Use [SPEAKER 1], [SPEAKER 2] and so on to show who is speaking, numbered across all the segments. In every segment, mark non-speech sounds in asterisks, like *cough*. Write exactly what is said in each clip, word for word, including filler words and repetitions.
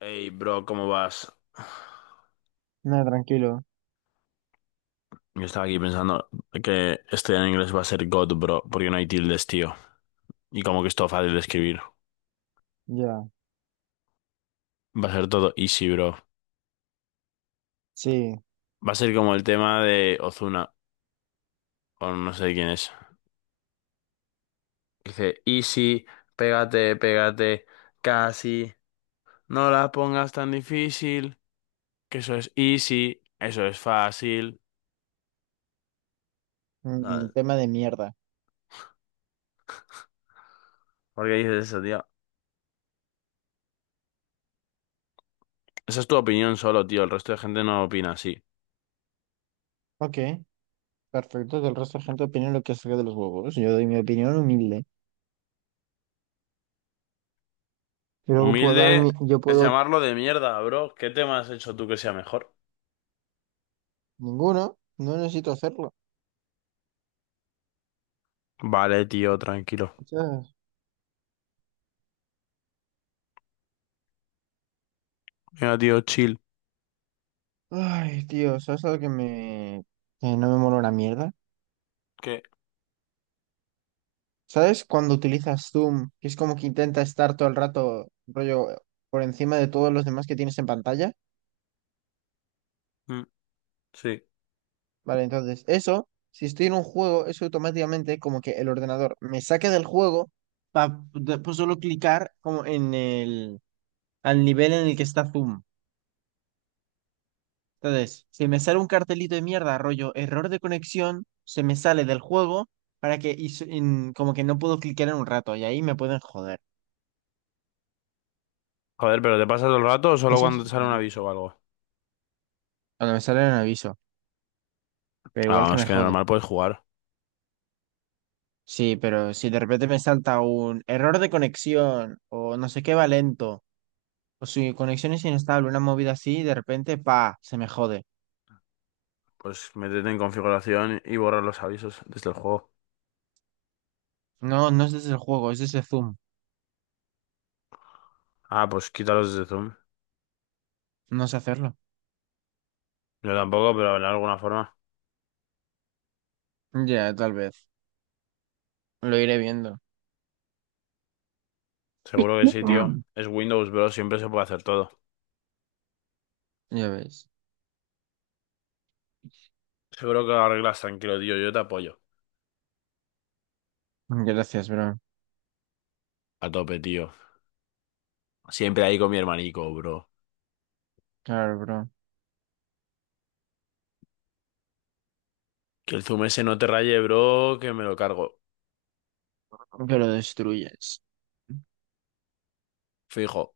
[SPEAKER 1] Hey, bro, ¿cómo vas?
[SPEAKER 2] No, tranquilo.
[SPEAKER 1] Yo estaba aquí pensando que estudiar inglés va a ser God, bro, porque no hay tildes, tío. Y como que es todo fácil de escribir.
[SPEAKER 2] Ya.
[SPEAKER 1] Va a ser todo easy, bro.
[SPEAKER 2] Sí.
[SPEAKER 1] Va a ser como el tema de Ozuna, o no sé quién es. Dice, easy, pégate, pégate, casi. No la pongas tan difícil, que eso es easy, eso es fácil. Ah,
[SPEAKER 2] Un tema de mierda.
[SPEAKER 1] ¿por qué dices eso, tío? Esa es tu opinión solo, tío. El resto de gente no opina así.
[SPEAKER 2] Ok. Perfecto. Que el resto de gente opine lo que saque de los huevos. Yo doy mi opinión humilde. Y luego puedo dar
[SPEAKER 1] Humilde
[SPEAKER 2] mi... Yo
[SPEAKER 1] es
[SPEAKER 2] puedo...
[SPEAKER 1] llamarlo de mierda, bro. ¿Qué tema has hecho tú que sea mejor?
[SPEAKER 2] Ninguno. No necesito hacerlo.
[SPEAKER 1] Vale, tío, tranquilo.
[SPEAKER 2] ¿Sabes?
[SPEAKER 1] Mira, tío, chill.
[SPEAKER 2] Ay, tío. ¿Sabes algo que me... que no me mola una mierda?
[SPEAKER 1] ¿Qué?
[SPEAKER 2] ¿Sabes cuando utilizas Zoom? Que es como que intenta estar todo el rato, rollo, por encima de todos los demás que tienes en pantalla.
[SPEAKER 1] Mm, sí.
[SPEAKER 2] Vale, entonces eso, si estoy en un juego, eso automáticamente como que el ordenador me saca del juego para después solo clicar como en el, al nivel en el que está Zoom. Entonces, si me sale un cartelito de mierda, rollo, error de conexión, se me sale del juego para que, y s- en- como que no puedo clicar en un rato y ahí me pueden joder.
[SPEAKER 1] Joder, ¿pero te pasa todo el rato o solo
[SPEAKER 2] Eso es
[SPEAKER 1] cuando te sale un aviso
[SPEAKER 2] malísimo.
[SPEAKER 1] o algo?
[SPEAKER 2] Cuando me sale un aviso, pero
[SPEAKER 1] Ah,
[SPEAKER 2] igual que
[SPEAKER 1] vamos,
[SPEAKER 2] me
[SPEAKER 1] que
[SPEAKER 2] jode.
[SPEAKER 1] normal puedes jugar.
[SPEAKER 2] Sí, pero si de repente me salta un error de conexión o no sé qué va lento. Pues si conexión es inestable, una movida así, de repente, pa, se me jode.
[SPEAKER 1] Pues métete en configuración y borrar los avisos desde el juego.
[SPEAKER 2] No, no es desde el juego, es desde Zoom.
[SPEAKER 1] Ah, pues quítalos desde Zoom.
[SPEAKER 2] No sé hacerlo.
[SPEAKER 1] Yo tampoco, pero de alguna forma.
[SPEAKER 2] Ya, tal vez. Lo iré viendo. *clears throat*
[SPEAKER 1] Seguro que sí, tío.
[SPEAKER 2] Mm.
[SPEAKER 1] Es Windows, bro, siempre se puede hacer todo.
[SPEAKER 2] Ya ves.
[SPEAKER 1] Seguro que lo arreglas tranquilo, tío. Yo te apoyo.
[SPEAKER 2] Gracias, bro.
[SPEAKER 1] A tope, tío. Siempre ahí con mi hermanico, bro.
[SPEAKER 2] Claro, bro.
[SPEAKER 1] Que el zoom ese no te raye, bro, que me lo cargo.
[SPEAKER 2] Que lo destruyes.
[SPEAKER 1] Fijo.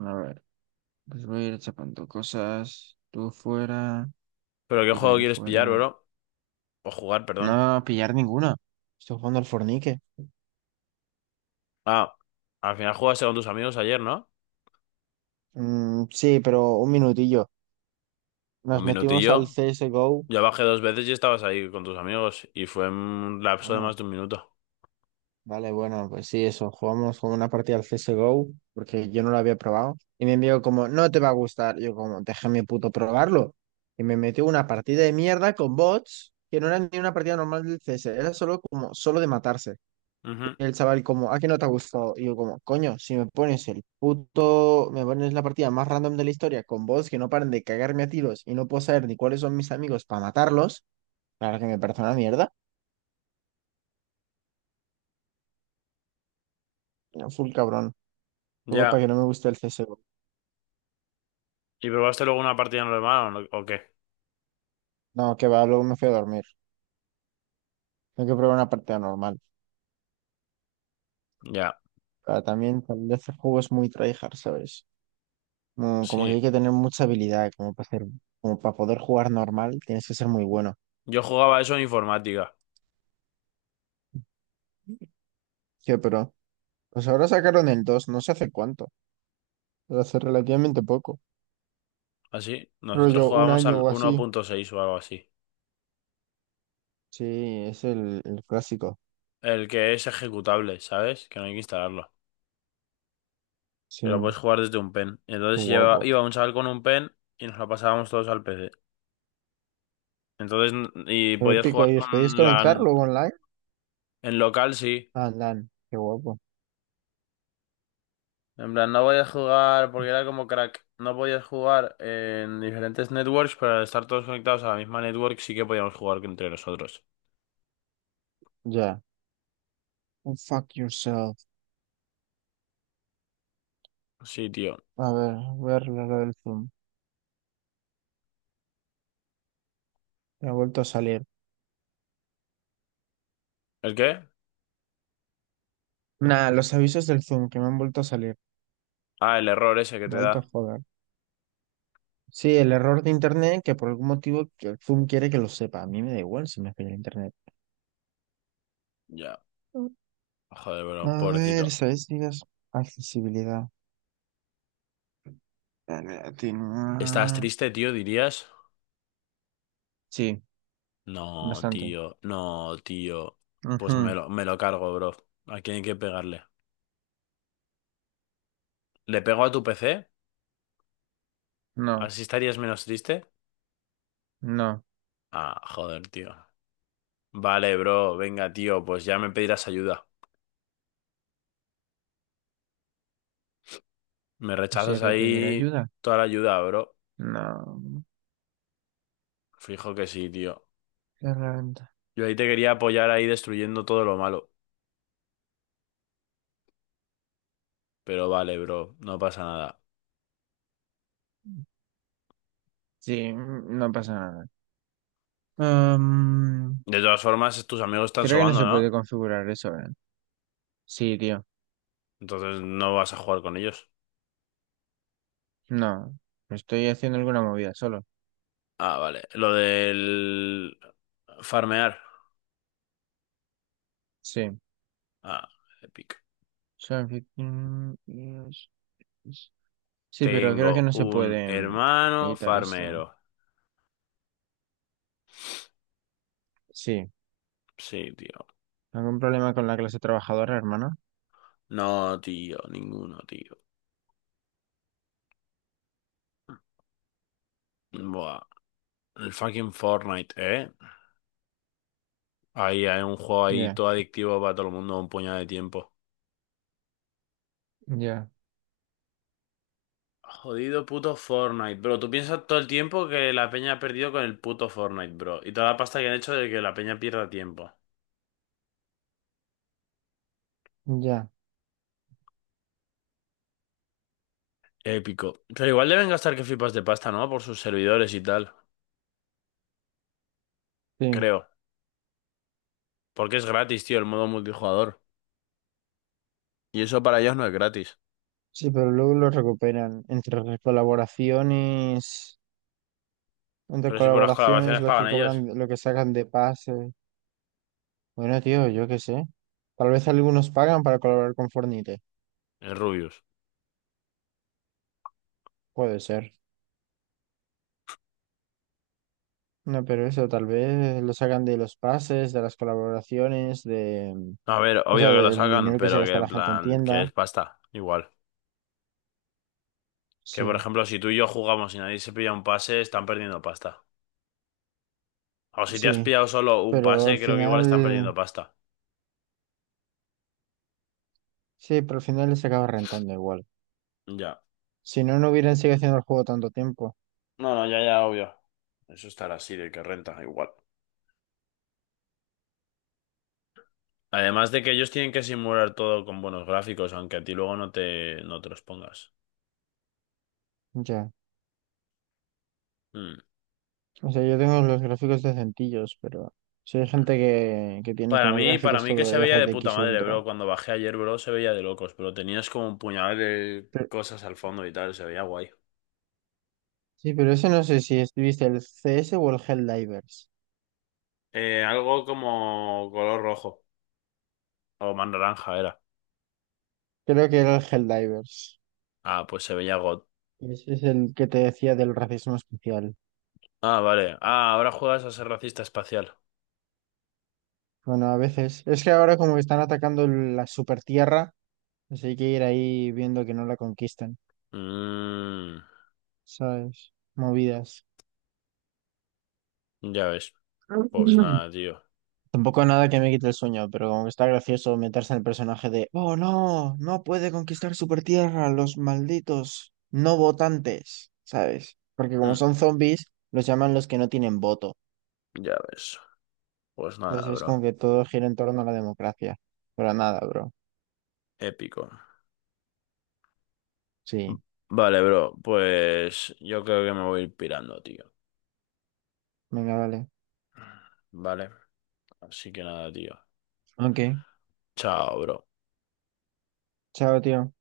[SPEAKER 2] A ver, pues voy a ir chapando cosas. Tú fuera,
[SPEAKER 1] ¿Pero qué
[SPEAKER 2] tú
[SPEAKER 1] juego
[SPEAKER 2] también
[SPEAKER 1] quieres pillar,
[SPEAKER 2] fuera.
[SPEAKER 1] bro? O jugar, perdón.
[SPEAKER 2] No, pillar ninguna. Estoy jugando al Fornique.
[SPEAKER 1] Ah, al final jugaste con tus amigos ayer, ¿no?
[SPEAKER 2] Mm, sí, pero un minutillo.
[SPEAKER 1] Un
[SPEAKER 2] Nos metimos al
[SPEAKER 1] minutillo.
[SPEAKER 2] C S G O.
[SPEAKER 1] Yo bajé dos veces y estabas ahí con tus amigos. Y fue un lapso de
[SPEAKER 2] Bueno.
[SPEAKER 1] más de un minuto.
[SPEAKER 2] Vale, bueno, pues sí, eso, jugamos como una partida al C S G O, porque yo no lo había probado, y me envió como, no te va a gustar, yo como, déjame puto probarlo, y me metió una partida de mierda con bots, que no era ni una partida normal del C S, era solo como, solo de matarse,
[SPEAKER 1] Ujú.
[SPEAKER 2] y el chaval como, ¿a qué no te ha gustado? Y yo como, coño, si me pones el puto, me pones la partida más random de la historia, con bots que no paran de cagarme a tiros, y no puedo saber ni cuáles son mis amigos para matarlos, claro que me parece una mierda, era full cabrón, luego para que
[SPEAKER 1] Ya.
[SPEAKER 2] no me guste el C S G O.
[SPEAKER 1] ¿Y probaste luego una partida normal o, no- o qué?
[SPEAKER 2] No, que va, luego me fui a dormir. Tengo que probar una partida normal.
[SPEAKER 1] Ya.
[SPEAKER 2] Pero también, tal vez el juego es muy tryhard, ¿sabes? Mm, Como que hay
[SPEAKER 1] Sí.
[SPEAKER 2] que tener mucha habilidad, como para hacer, como para poder jugar normal, tienes que ser muy bueno.
[SPEAKER 1] Yo jugaba eso en informática.
[SPEAKER 2] Sí, pero pues ahora sacaron el dos no sé hace cuánto, pero hace relativamente poco,
[SPEAKER 1] Así. Nosotros
[SPEAKER 2] rollo un
[SPEAKER 1] jugábamos
[SPEAKER 2] año
[SPEAKER 1] al
[SPEAKER 2] o
[SPEAKER 1] uno
[SPEAKER 2] así.
[SPEAKER 1] punto seis o algo así.
[SPEAKER 2] Sí, es el, el clásico.
[SPEAKER 1] El que es ejecutable, ¿sabes? Que no hay que instalarlo,
[SPEAKER 2] Sí,
[SPEAKER 1] que lo
[SPEAKER 2] qué
[SPEAKER 1] puedes jugar desde un pen. Entonces lleva,
[SPEAKER 2] guapo.
[SPEAKER 1] iba un chaval con un pen y nos lo pasábamos todos al P C. Entonces, n- y
[SPEAKER 2] Fue
[SPEAKER 1] podías
[SPEAKER 2] épico.
[SPEAKER 1] jugar
[SPEAKER 2] ¿Y os podéis
[SPEAKER 1] con
[SPEAKER 2] conectar
[SPEAKER 1] la...
[SPEAKER 2] luego online?
[SPEAKER 1] En local sí.
[SPEAKER 2] Ah, LAN, qué guapo.
[SPEAKER 1] En plan, no podías jugar porque era como crack. No podías jugar en diferentes networks, pero al estar todos conectados a la misma network sí que podíamos jugar entre nosotros.
[SPEAKER 2] Ya. Oh, fuck yourself.
[SPEAKER 1] Sí, tío.
[SPEAKER 2] A ver, voy a arreglar lo del Zoom. Me ha vuelto a salir.
[SPEAKER 1] ¿El qué?
[SPEAKER 2] Nah, los avisos del Zoom que me han vuelto a salir.
[SPEAKER 1] Ah, el error ese que
[SPEAKER 2] Me han
[SPEAKER 1] te
[SPEAKER 2] vuelto a
[SPEAKER 1] da.
[SPEAKER 2] joder. Sí, el error de internet que por algún motivo que el Zoom quiere que lo sepa. A mí me da igual si me falla el internet.
[SPEAKER 1] Ya. Joder, bro,
[SPEAKER 2] A ver,
[SPEAKER 1] pobrecito.
[SPEAKER 2] estadísticas. Accesibilidad. Dale,
[SPEAKER 1] ¿Estás
[SPEAKER 2] atenuar.
[SPEAKER 1] triste, tío, dirías?
[SPEAKER 2] Sí,
[SPEAKER 1] No,
[SPEAKER 2] bastante.
[SPEAKER 1] tío. No, tío. Pues me
[SPEAKER 2] Ujú,
[SPEAKER 1] lo, me lo cargo, bro. ¿A quién hay que pegarle? ¿Le pego a tu P C?
[SPEAKER 2] no,
[SPEAKER 1] ¿Así estarías menos triste?
[SPEAKER 2] no.
[SPEAKER 1] Ah, joder, tío. Vale, bro, venga, tío, pues ya me pedirás ayuda. Me
[SPEAKER 2] Pues ya
[SPEAKER 1] rechazas
[SPEAKER 2] te pediré
[SPEAKER 1] ahí
[SPEAKER 2] ayuda.
[SPEAKER 1] toda la ayuda, bro.
[SPEAKER 2] No.
[SPEAKER 1] Fijo que sí, tío.
[SPEAKER 2] Herramienta.
[SPEAKER 1] Yo ahí te quería apoyar ahí destruyendo todo lo malo. Pero vale, bro, no pasa nada.
[SPEAKER 2] Sí, no pasa nada. Am,
[SPEAKER 1] De todas formas, tus amigos están
[SPEAKER 2] Creo que no
[SPEAKER 1] sobando,
[SPEAKER 2] se puede
[SPEAKER 1] ¿no?
[SPEAKER 2] configurar eso, ¿eh? Sí, tío.
[SPEAKER 1] Entonces no vas a jugar con ellos.
[SPEAKER 2] No. Estoy haciendo alguna movida solo.
[SPEAKER 1] Ah, vale. Lo del... Farmear.
[SPEAKER 2] Sí.
[SPEAKER 1] Ah, épico.
[SPEAKER 2] Solo que- mm, Sí, pero creo que
[SPEAKER 1] Tengo
[SPEAKER 2] no se
[SPEAKER 1] un
[SPEAKER 2] puede mm,
[SPEAKER 1] hermano
[SPEAKER 2] editar esto.
[SPEAKER 1] farmero.
[SPEAKER 2] Sí.
[SPEAKER 1] Sí, tío.
[SPEAKER 2] ¿Algún problema con la clase trabajadora, hermano?
[SPEAKER 1] No, tío, ninguno, tío. Buah, el fucking Fortnite, ¿eh? Ahí hay un juego ahí
[SPEAKER 2] Ya,
[SPEAKER 1] todo adictivo para todo el mundo, un puñado de tiempo.
[SPEAKER 2] ya,
[SPEAKER 1] Jodido puto Fortnite, bro. Tú piensas todo el tiempo que la peña ha perdido con el puto Fortnite, bro. Y toda la pasta que han hecho de que la peña pierda tiempo.
[SPEAKER 2] ya.
[SPEAKER 1] Épico. Pero igual deben gastar que flipas de pasta, ¿no? Por sus servidores y tal.
[SPEAKER 2] Sí.
[SPEAKER 1] Creo. Porque es gratis, tío, el modo multijugador. Y eso para ellos no es gratis.
[SPEAKER 2] Sí, pero luego lo recuperan. Entre las colaboraciones, entre
[SPEAKER 1] Pero si por las
[SPEAKER 2] colaboraciones,
[SPEAKER 1] colaboraciones
[SPEAKER 2] lo que
[SPEAKER 1] pagan
[SPEAKER 2] cobran,
[SPEAKER 1] ellos.
[SPEAKER 2] lo que sacan de pase. Bueno, tío, yo qué sé. Tal vez algunos pagan para colaborar con Fornite.
[SPEAKER 1] Es Rubius.
[SPEAKER 2] Puede ser. No, pero eso, tal vez lo sacan de los pases, de las colaboraciones, de...
[SPEAKER 1] No, a ver,
[SPEAKER 2] O
[SPEAKER 1] obvio
[SPEAKER 2] sea,
[SPEAKER 1] que lo
[SPEAKER 2] del
[SPEAKER 1] sacan,
[SPEAKER 2] dinero que se
[SPEAKER 1] pero que
[SPEAKER 2] gasta
[SPEAKER 1] en
[SPEAKER 2] la gente en
[SPEAKER 1] plan, que
[SPEAKER 2] tienda.
[SPEAKER 1] es pasta, igual. Que por
[SPEAKER 2] Sí,
[SPEAKER 1] ejemplo, si tú y yo jugamos y nadie se pilla un pase, están perdiendo pasta. O si te has
[SPEAKER 2] sí.
[SPEAKER 1] pillado solo un
[SPEAKER 2] Pero al
[SPEAKER 1] pase, creo que igual están
[SPEAKER 2] final,
[SPEAKER 1] perdiendo pasta.
[SPEAKER 2] sí, pero al final les acaba rentando igual.
[SPEAKER 1] Ya.
[SPEAKER 2] Si no, no hubieran seguido haciendo el juego tanto tiempo.
[SPEAKER 1] No, no, ya, ya, obvio. Eso estará así, de que renta, igual. Además de que ellos tienen que simular todo con buenos gráficos, aunque a ti luego no te, no te los pongas.
[SPEAKER 2] Ya.
[SPEAKER 1] Mm.
[SPEAKER 2] O sea, yo tengo los gráficos decentillos, pero sí hay gente que, que tiene
[SPEAKER 1] Para
[SPEAKER 2] como
[SPEAKER 1] mí, para
[SPEAKER 2] gráficos
[SPEAKER 1] mí que
[SPEAKER 2] todo
[SPEAKER 1] se veía
[SPEAKER 2] R
[SPEAKER 1] de
[SPEAKER 2] T
[SPEAKER 1] puta
[SPEAKER 2] X
[SPEAKER 1] madre,
[SPEAKER 2] Ultra.
[SPEAKER 1] bro. Cuando bajé ayer, bro, se veía de locos, pero tenías como un puñal de
[SPEAKER 2] Pero-
[SPEAKER 1] cosas al fondo y tal, se veía guay.
[SPEAKER 2] sí, pero ese no sé si es- viste el C S o el Helldivers.
[SPEAKER 1] Eh, algo como color rojo o más naranja era.
[SPEAKER 2] Creo que era el Helldivers.
[SPEAKER 1] Ah, pues se veía God.
[SPEAKER 2] Ese es el que te decía del racismo especial.
[SPEAKER 1] Ah, vale. Ah, ahora juegas a ser racista espacial.
[SPEAKER 2] Bueno, a veces. Es que ahora como que están atacando la Supertierra. Así hay que ir ahí viendo que no la conquistan,
[SPEAKER 1] Mm,
[SPEAKER 2] ¿sabes? Movidas.
[SPEAKER 1] ya ves. Pues
[SPEAKER 2] Mm.
[SPEAKER 1] nada, tío.
[SPEAKER 2] Tampoco nada que me quite el sueño, pero como que está gracioso meterse en el personaje de, oh no, no puede conquistar Supertierra, los malditos no votantes, ¿sabes? Porque como
[SPEAKER 1] Hmm,
[SPEAKER 2] son zombies, los llaman los que no tienen voto.
[SPEAKER 1] ya ves. Pues nada,
[SPEAKER 2] Entonces es
[SPEAKER 1] bro.
[SPEAKER 2] como que todo gira en torno a la democracia. Pero nada, bro.
[SPEAKER 1] Épico. V-
[SPEAKER 2] Sí,
[SPEAKER 1] Vale, bro. Pues yo creo que me voy a ir pirando, tío.
[SPEAKER 2] venga, vale.
[SPEAKER 1] Vale. Así que nada, tío.
[SPEAKER 2] Ok,
[SPEAKER 1] Chao, bro.
[SPEAKER 2] chao, tío.